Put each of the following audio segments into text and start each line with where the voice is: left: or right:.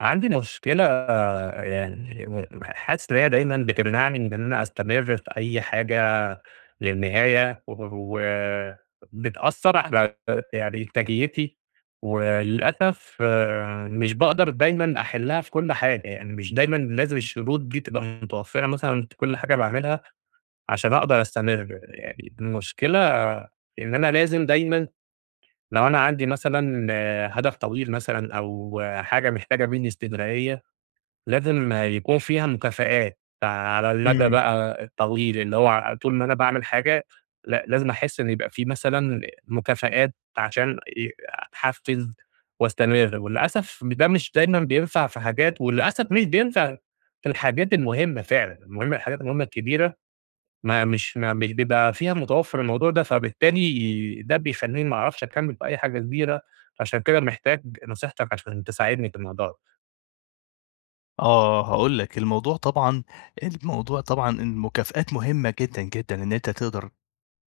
right: عندي ن مشكلة يعني ح حاسس إن هي دايمًا بتمنعني بإن أنا أستمر في أي حاجة للنهاية و وبتأثّر علي ت يعني إ إنتاجيتي، وللأسف آآ، مش باقدر دايمًا أحلها في كل حاجة، يعني مش دايمًا لازم الشروط دي تبقى متوفّرة مثلًا في كل حاجة باعملها، عشان أقدر أستمر. يعني المشكلة إن أنا لازم دايمًا لو أنا عندي مثلًا آآ هدف طويل مثلًا أو حاجة محتاجة مني إستمرارية، لازم يكون فيها مكافآت فعلى المدى
left: إمم.
right: بقى الطويل، اللي هو ع طول ما أنا باعمل حاجة لأ، لازم أحس إن يبقى في مثلًا مكافآت عشان أ أتحفز واستمر. وللأسف ده مش دايمًا بينفع في حاجات، وللأسف مش بينفع في الحاجات المهمة فعلًا، المهمة الحاجات المهمة الكبيرة ما مش ما مش بيبقى فيها متوفر الموضوع ده، فبالتالي ده بيخليني ما أعرفش أكمل في أي حاجة كبيرة، عشان كده محتاج نصيحتك عشان تساعدني في الموضوع ده.
left: آه هاقول لك، الموضوع طبعًا الموضوع طبعًا، المكافآت مهمة جدًا، جدًا إن أنت، تقدر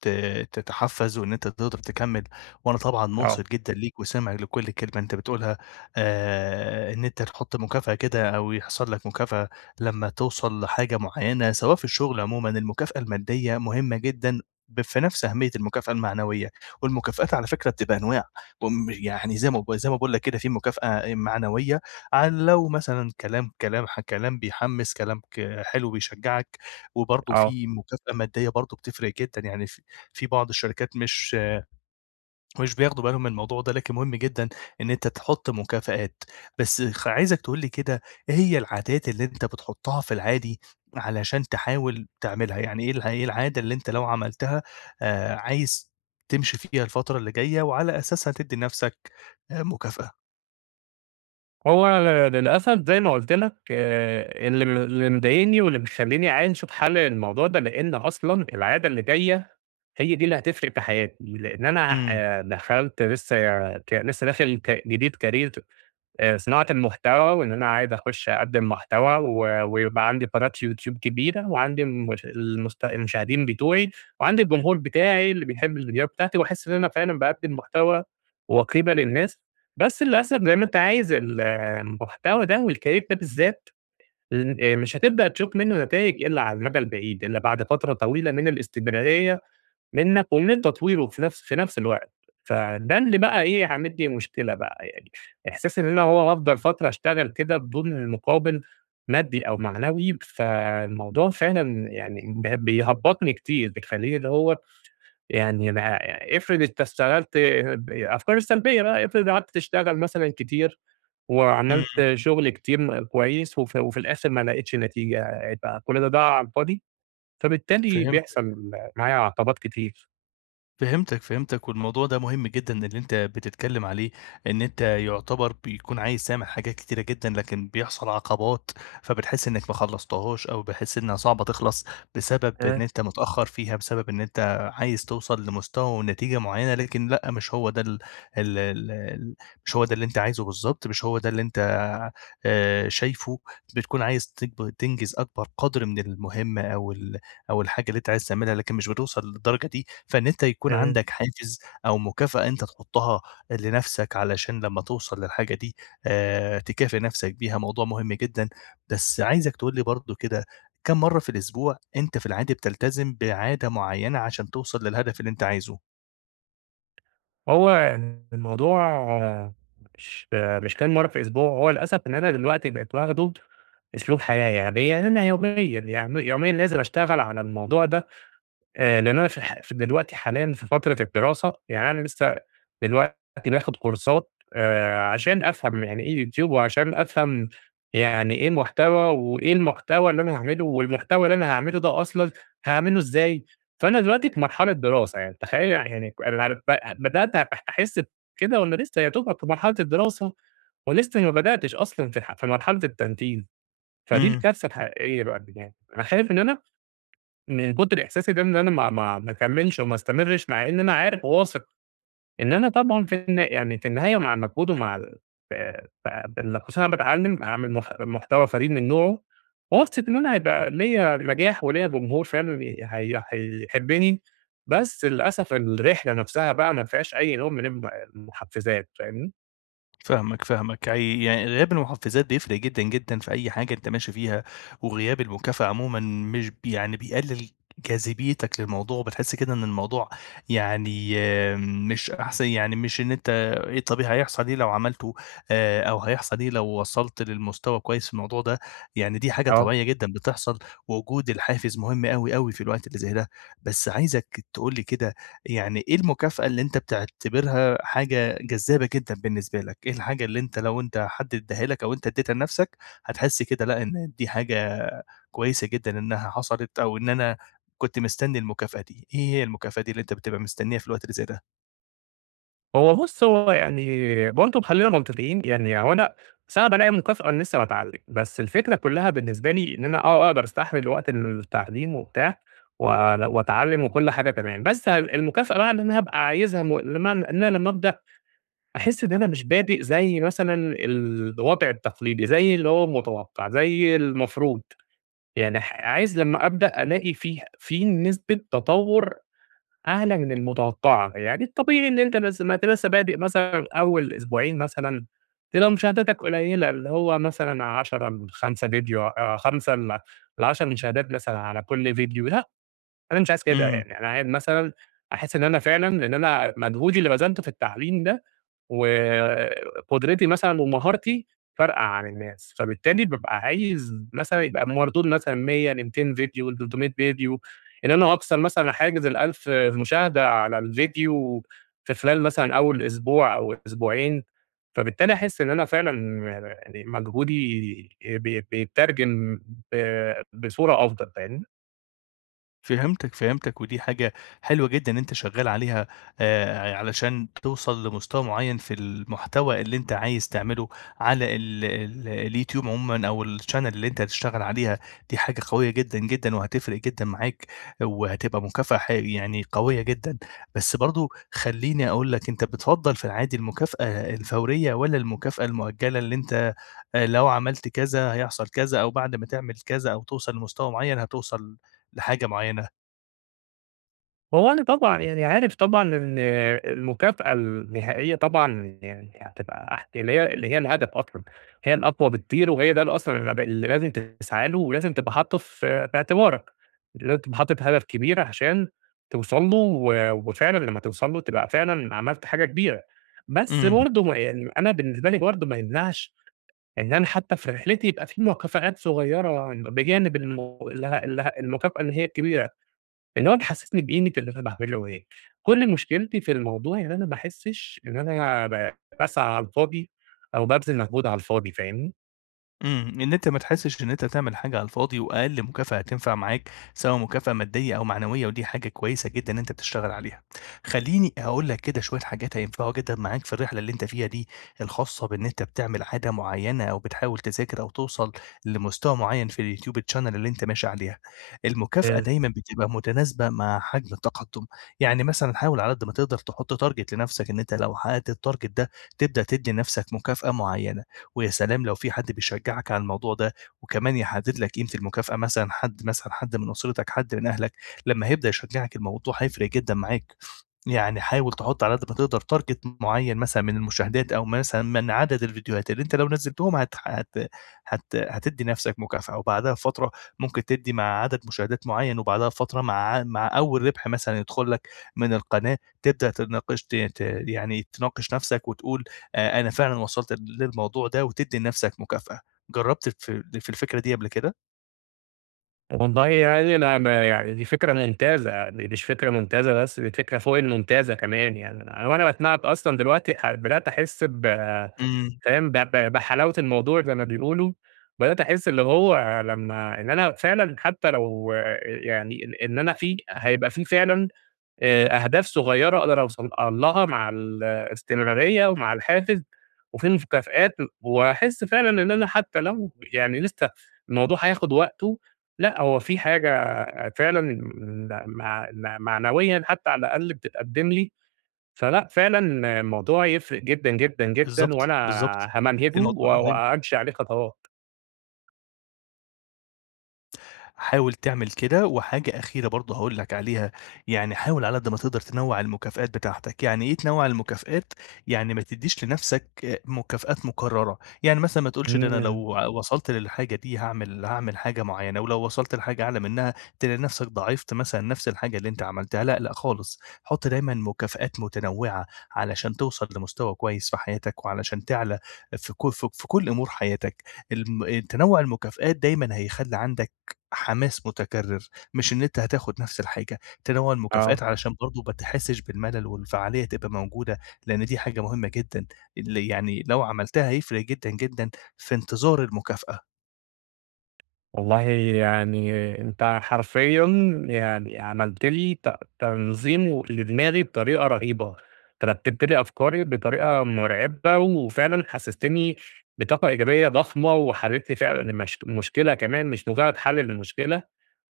left: ت تتحفز وإن أنت تقدر تكمل، وأنا طبعًا
right: آه.
left: مُنصِت جدًا ليك وسامع لكل كلمة أنت بتقولها، آآ إن أنت تحط مكافأة كده أو يحصل لك مكافأة، لما توصل لحاجة معينة سواء في الشغل عمومًا، المكافأة المادية مهمة جدًا ب في نفس أهمية المكافأة المعنوية، والمكافآت على فكرة بتبقى أنواع، امم يعني زي ما زي ما باقول لك كده في مكافأة آآ معنوية عن لو مثلًا كلام كلام ح كلام بيحمس كلام ك حلو بيشجعك، وبرضه
right: آه.
left: في مكافأة مادية برضه بتفرق جدًا، يعني ف في بعض الشركات مش مش بياخدوا بالهم من الموضوع ده لكن مهم جدًا، إن أنت تحط مكافآت، بس خ عايزك تقول لي كده، إيه هي العادات اللي أنت بتحطها في العادي علشان تحاول تعملها، يعني إيه ال إيه العادة اللي أنت لو عملتها، آآ عايز تمشي فيها الفترة اللي جاية وعلى أساسها تدي نفْسك آآ مكافأة؟
right: هو ل للأسف زي ما قلت لك، آآ اللي م اللي مضايقني واللي مخليني عايز أشوف حل للموضوع ده، لإن أصلًا العادة اللي جاية هي دي اللي هتفرق في حياتي، لإن أنا
left: إمم.
right: آآ دخلت لسه يع ك لسه داخل ك جديد Career آآ صناعة المحتوى، وإن أنا عايز أخش أقدم محتوى، و ويبقى عندي قناة يوتيوب كبيرة، وعندي الم المست المشاهدين بتوعي، وعندي الجمهور بتاعي اللي بيحب الفيديوهات بتاعتي، وأحس إن أنا فعلًا باقدم محتوى وقيمة للناس، بس للأسف زي ما أنت عايز ال المحتوى ده والCareer ده بالذات، ل آآ مش هتبدأ تشوف منه نتايج إلا على المدى البعيد، إلا بعد فترة طويلة من الاستمرارية منك ومن تطويره في نفس في نفس الوقت، فده اللي بقى إيه عامل لي مشكلة بقى يعني، احساس إن أنا هو هافضل فترة اشتغل كده بدون المقابل مادي أو معنوي، فالموضوع فعلًا يعني ب بيهبطني كتير بيخليني اللي هو، يعني أنا إفرض أنت اشتغلت ب الأفكار السلبية بقى، إفرض قعدت تشتغل مثلًا كتير،
left: إمم.
right: وعملت شغل كتير م كويس، وفي وفي الآخر ما لقيتش نتيجة، يبقى كل ده ضاع على الفاضي؟ فبالتالي
left: فهمتك.
right: بيحصل معايا عقبات كتير.
left: فهمتك، فهمتك، والموضوع ده مهم جدًا اللي أنت بتتكلم عليه، إن أنت يُعتبر بيكون عايز تعمل حاجات كتيرة جدًا، لكن بيحصل عقبات، فبتحس إنك ما خلصتهاش، أو بتحس إنها صعبة تخلص بسبب
right: آآ
left: إن أنت متأخر فيها، بسبب إن أنت عايز توصل لمستوى ونتيجة معينة. لكن لأ، مش هو ده ال ال ال مش هو ده اللي أنت عايزه بالضبط، مش هو ده اللي أنت آآ، شايفه. بتكون عايز تك تنجز أكبر قدر من المهمة أو ال أو الحاجة اللي أنت عايز تعملها، لكن مش بتوصل للدرجة دي. فإن أنت يكون
right: تمام.
left: عندك حافز أو مكافأة أنت تحطها لنفسك علشان لما توصل للحاجة دي، آآ، تكافئ نفسك بيها، موضوع مهم جدًا. بس عايزك تقول لي برضه كده، كام مرة في الأسبوع أنت في العادي بتلتزم بعادة معينة عشان توصل للهدف اللي أنت عايزه؟
right: هو ال الموضوع مش مش كام مرة في الأسبوع، هو للأسف إن أنا دلوقتي بقيت واخدُه أسلوب حياة، يعني إيه، يعني أنا يوميًا يعن يوميًا لازم أشتغل على الموضوع ده. آآ، لأن أنا في الح ف دلوقتي حاليًا في فترة الدراسة، يعني أنا لسه دلوقتي باخد كورسات آآ ،عشان أفهم يعني إيه Youtube، وعشان أفهم يعني إيه محتوى، وإيه المحتوى اللي أنا هاعمله، والمحتوى اللي أنا هاعمله ده أصلًا هاعمله إزاي. فأنا دلوقتي في مرحلة دراسة يعني، تخيل يعني أنا [unintelligible] بدأت أ أحس بكده وأنا لسه يا دوبك في مرحلة الدراسة، ولسه ما بدأتش أصلًا في ح في مرحلة [unintelligible] فدي
left: إمم.
right: الكارثة الحقيقية بقى اللي جاي. أنا خايف إن أنا من كتر إحساسي ده إن أنا ما ما ما اكملش وما استمرش، مع إن أنا عارف وواثق إن أنا طبعًا في الن يعني في النهاية، مع المجهود ومع ال ف ف بال خصوصًا إن أنا باتعلم أعمل مح محتوى فريد من نوعه، وواثق إن أنا هيبقى ليا نجاح وليا جمهور فعلًا ي حي هيحبني، بس للأسف الرحلة نفسها بقى ما فيهاش أي نوع من الم المحفزات، فاهمني؟
left: فاهمك، فاهمك. عي يعني غياب المُحفِّزات بيفرق جدًا، جدًا، في أي حاجة أنت ماشي فيها. وغياب المكافأة عمومًا مش ب يعني بيقلل جاذبيتك للموضوع. وبتحس كده إن الموضوع يعني مش أحسن يعني مش إن أنت إيه طب هيحصل إيه لو عملته، آآ أو هيحصل إيه لو وصلت للمستوى كويس في الموضوع ده. يعني دي حاجة
right: آه.
left: طبيعية جدًا بتحصل، ووجود الحافز مهم أوي، أوي في الوقت اللي زي ده. بس عايزك تقول لي كده، يعني إيه المكافأة اللي أنت بتعتبرها حاجة جذّابة جدًا بالنسبة لك؟ إيه الحاجة اللي أنت لو أنت حد إداّها لك، أو أنت إدّيتها لنفسك، هتحس كده لأ، إن دي حاجة كويسة جدًا إنها حصلت، أو إن أنا كنت مستنّي المكافأة دي؟ إيه هي المكافأة دي اللي أنت بتبقى مستنّيها في الوقت اللي زي ده؟
right: هو بُص، هو يعني برضه م خلّينا منطقيين، يعني هو أنا صعب ألاقي مكافأة وأنا لسّه باتعلّم. بس الفكرة كلّها بالنسبة لي إن أنا آه، أقدر أستحمل وقت التعليم وبتاع، ول وأتعلّم، وكل حاجة تمام. بس ه المكافأة بقى إن أنا هابقى عايزها م لمعنى إن أنا لمّا أبدأ، أحِسْ إن أنا مش بادئ زي مثلًا الوضع التقليدي، زي اللي هو متوقّع، زي المفروض. يعني ح عايز لمّا أبدأ، ألاقي فيه في نسبة تطوّر أعلى من المتوقّعة. يعني الطبيعي إن أنت لسّه ما أنت لسّه بادئ مثلًا أوّل أسبوعين مثلًا، تبقى مشاهداتك قليّلة اللي هو مثلًا 10 من 5 فيديو أ 5 ل ل10 مشاهدات مثلًا على كل فيديو لأ، أنا مش عايز كده.
left: إمم.
right: يعني أنا عاي مثلًا أحِسْ إن أنا فعلًا لإن أنا مجهودي اللي بَذلته في التعليم ده، وقُدرتي مثلًا، ومهارتي فارقة عن الناس. فبالتالي بابقى عايز مثلًا يبقى المردود مثلًا 100 ل200 فيديو ل300 فيديو. إن أنا أكسر مثلًا حاجز ال1000 مشاهدة على الفيديو في خلال مثلًا أول أسبوع، أو أسبوعين، فبالتالي أحِسْ إن أنا فعلًا أب آآ مجهودي بي بيتّرجم ب بصورة أفضل. فاهمني؟
left: فهمتك، فهمتك، ودي حاجة حلوة جدًا إن أنت شغال عليها، آآ، ع علشان توصل لمستوى معين في المحتوى اللي أنت عايز تعمله على ال ال اليوتيوب عمومًا أو الchannel اللي أنت هتشتغل عليها، دي حاجة قوية جدًا، جدًا، وهتفرق جدًا معاك وهتبقى مكافأة ح يعني قوية جدًا، بس برضو خلّيني أقول لك أنت بتفضّل في العادي المكافأة الفورية والّا المكافأة المؤجلة، اللي أنت لو عملت كذا هيحصل كذا، أو بعد ما تعمل كذا أو توصل لمستوى معين هتوصل لحاجة معينة؟
right: هو أنا طبعًا يعني عارف طبعًا إن المكافأة النهائية طبعًا يعني هتبقى اح اللي هي اللي هي الهدف أصلًا، هي الأقوى بكتير، وهي ده الأصلًا الب لازم تسعى له ولازم تبقى حاطه ف في اعتبارك، لازم تبقى حاطط هدف كبير عشان توصل له، و وفعلًا لما توصل له تبقى فعلًا عملت حاجة كبيرة، بس
left: إمم.
right: برضو م يعني أنا بالنسبة لي برضو ما يمنعش إن أنا حتى في رحلتي يبقى في مكافآت صغيرة بجانب الم ال ال المكافأة اللي هي الكبيرة، اللي هو تحسسني بقيمة اللي أنا باعمله إيه، كل مشكلتي في الموضوع يعني إن أنا ما أحسش إن أنا ب باسعى على الفاضي أو بابذل مجهود على الفاضي، فاهمني؟
left: إمم، إن أنت ما تحسش إن أنت تعمل حاجة على الفاضي، وأقل مكافأة هتنفع معاك، سواء مكافأة مادية أو معنويّة، ودي حاجة كويّسة جدًا إن أنت تشتغل عليها. خلّيني أقول لك كده شويّة حاجات هينفعوا جدًا معاك في الرحلة اللي أنت فيها دي الخاصة بإن أنت بتعمل عادة معيّنة أو بتحاول تذاكر أو توصل لمستوى معيّن في الYouTube channel اللي أنت ماشي عليها. المكافأة
right: آآ
left: دايمًا بتبقى متناسبة مع حجم التقدّم، يعني مثلًا حاول على قدّ ما تقدر تحط target لنفسك، أنت لو حققت الtarget ده تبدأ تدّي نفسك مكافأة معيّنة، ويا سلام لو في حد بيشجعك على الموضوع ده وكمان يحدد لك قيمة المكافأة، مثلًا حد مثلًا حد من أسرتك، حد من أهلك، لمّا هيبدأ يشجعك الموضوع هيفرق جدًا معاك. يعني حاول تحط على قدّ ما تقدر target معيّن مثلًا من المشاهدات، أو مثلًا من عدد الڤيديوهات اللي أنت لو نزلتهم هت هت هت هتدي نفسك مكافأة، وبعدها بفترة ممكن تدّي مع عدد مشاهدات معيّن، وبعدها بفترة مع ع مع أوّل ربح مثلًا يدخل لك من القناة، تبدأ تناقش ت ت يعني تناقش نفسك وتقول آآ أنا فعلًا وصلت للموضوع ده، وتدّي لنفسك مكافأة. جرّبت الف في الفكرة دي قبل كده؟
right: والله يعني أنا ما يعني دي فكرة ممتازة، يعني مش فكرة ممتازة بس، دي فكرة فوق الممتازة كمان يعني. وأنا باسمعك أصلًا دلوقتي ح بدأت أحس ب
left: إمم.
right: فاهم؟ ب ب بحلاوة الموضوع زي ما بيقولوا. بدأت أحس اللي هو لمّا إن أنا فعلًا حتّى لو يعني إن أنا في هيبقى في فعلًا آآ أهداف صغيّرة أقدر أوصل لها مع ال الاستمرارية ومع الحافز، وفي مكافآت، وهاحس فعلًا إن أنا حتّى لو يعني لسّه الموضوع هياخد وقته، لأ، هو في حاجة فعلًا م مع معنويًا حتّى على الأقل بتتقدم لي. فلأ، فعلًا الموضوع يفرق جدًا، جدًا، جدًا،
left: بالضبط،
right: وأنا
left: بالضبط،
right: هامنهجه و
left: الموضوع ه أيوه.
right: وأمشي عليه خطوات.
left: حاول تعمل كده. وحاجة أخيرة برضو هاقول لك عليها، يعني حاول على ما تقدر تنوّع المكافآت بتاعتك. يعني إيه تنوع المكافآت؟ يعني ما تدّيش لنفسك مكافآت مكررة. يعني مثلًا ما تقولش ده أنا
right: إمم.
left: لو وصلت للحاجة دي هاعمل هاعمل حاجة معينة، ولو وصلت لحاجة أعلى منها تلاقي نفسك ضاعفت مثلًا نفْس الحاجة اللي أنت عملتها. لا، لأ خالص. حط دايمًا مكافآت متنوعة، علشان توصل لمستوى كويس في حياتك، وعلشان تعلى ف ك في كل أمور حياتك. الم تنوع المكافآت دايمًا هيخلي عندك حماس متكرر، مش إن أنت هتاخد نفْس الحاجة. تنوع
right: آه.
left: المكافآت علشان برضو ما تحسش بالملل، والفعالية تبقى موجودة. لأن دي حاجة مهمة جدًا، ال يعني لو عملتها هيفرق جدًا، جدًا في انتظار المكافأة.
right: والله يعني أنت حرفيًا يعني عملت لي ت تنظيم و لدماغي بطريقة رهيبة، أنت رتبت لي أفكاري بطريقة مرعبة، وفعلًا حسستني بطاقة إيجابية ضخمة، وحليت لي فعلًا الم المشكلة كمان مش مجرد حل للمشكلة.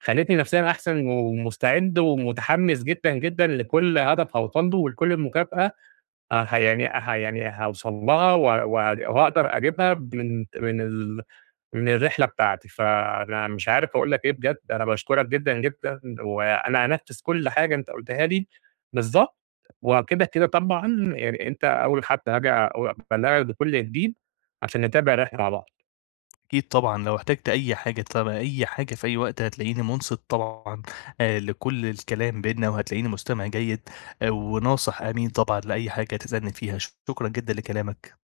right: خليتني نفسيًا أحسن، ومستعد ومتحمّس جدًا جدًا لكل هدف هأوصل له، ولكل المكافأة، أ يعني ح يعني هاوصل لها واق وهأقدر أجيبها من من ال من الرحلة بتاعتي. فأنا مش عارف أقول لك إيه بجد، أنا باشكرك جدًا جدًا، وأنا هانفذ كل حاجة أنت قلتها لي بالضبط، وكده كده طبعًا يعني أنت أوّل حد هاجي اق أبلغك بكل جديد عشان نتابع الرحلة مع بعض.
left: أكيد طبعًا، لو احتجت أي حاجة تبع أي حاجة في أي وقت، هتلاقيني منصت طبعًا آآ لكل الكلام بينّا، وهتلاقيني مستمع جيد وناصح أمين طبعًا لأي حاجة تسألني فيها. شكرًا جدًا لكلامك.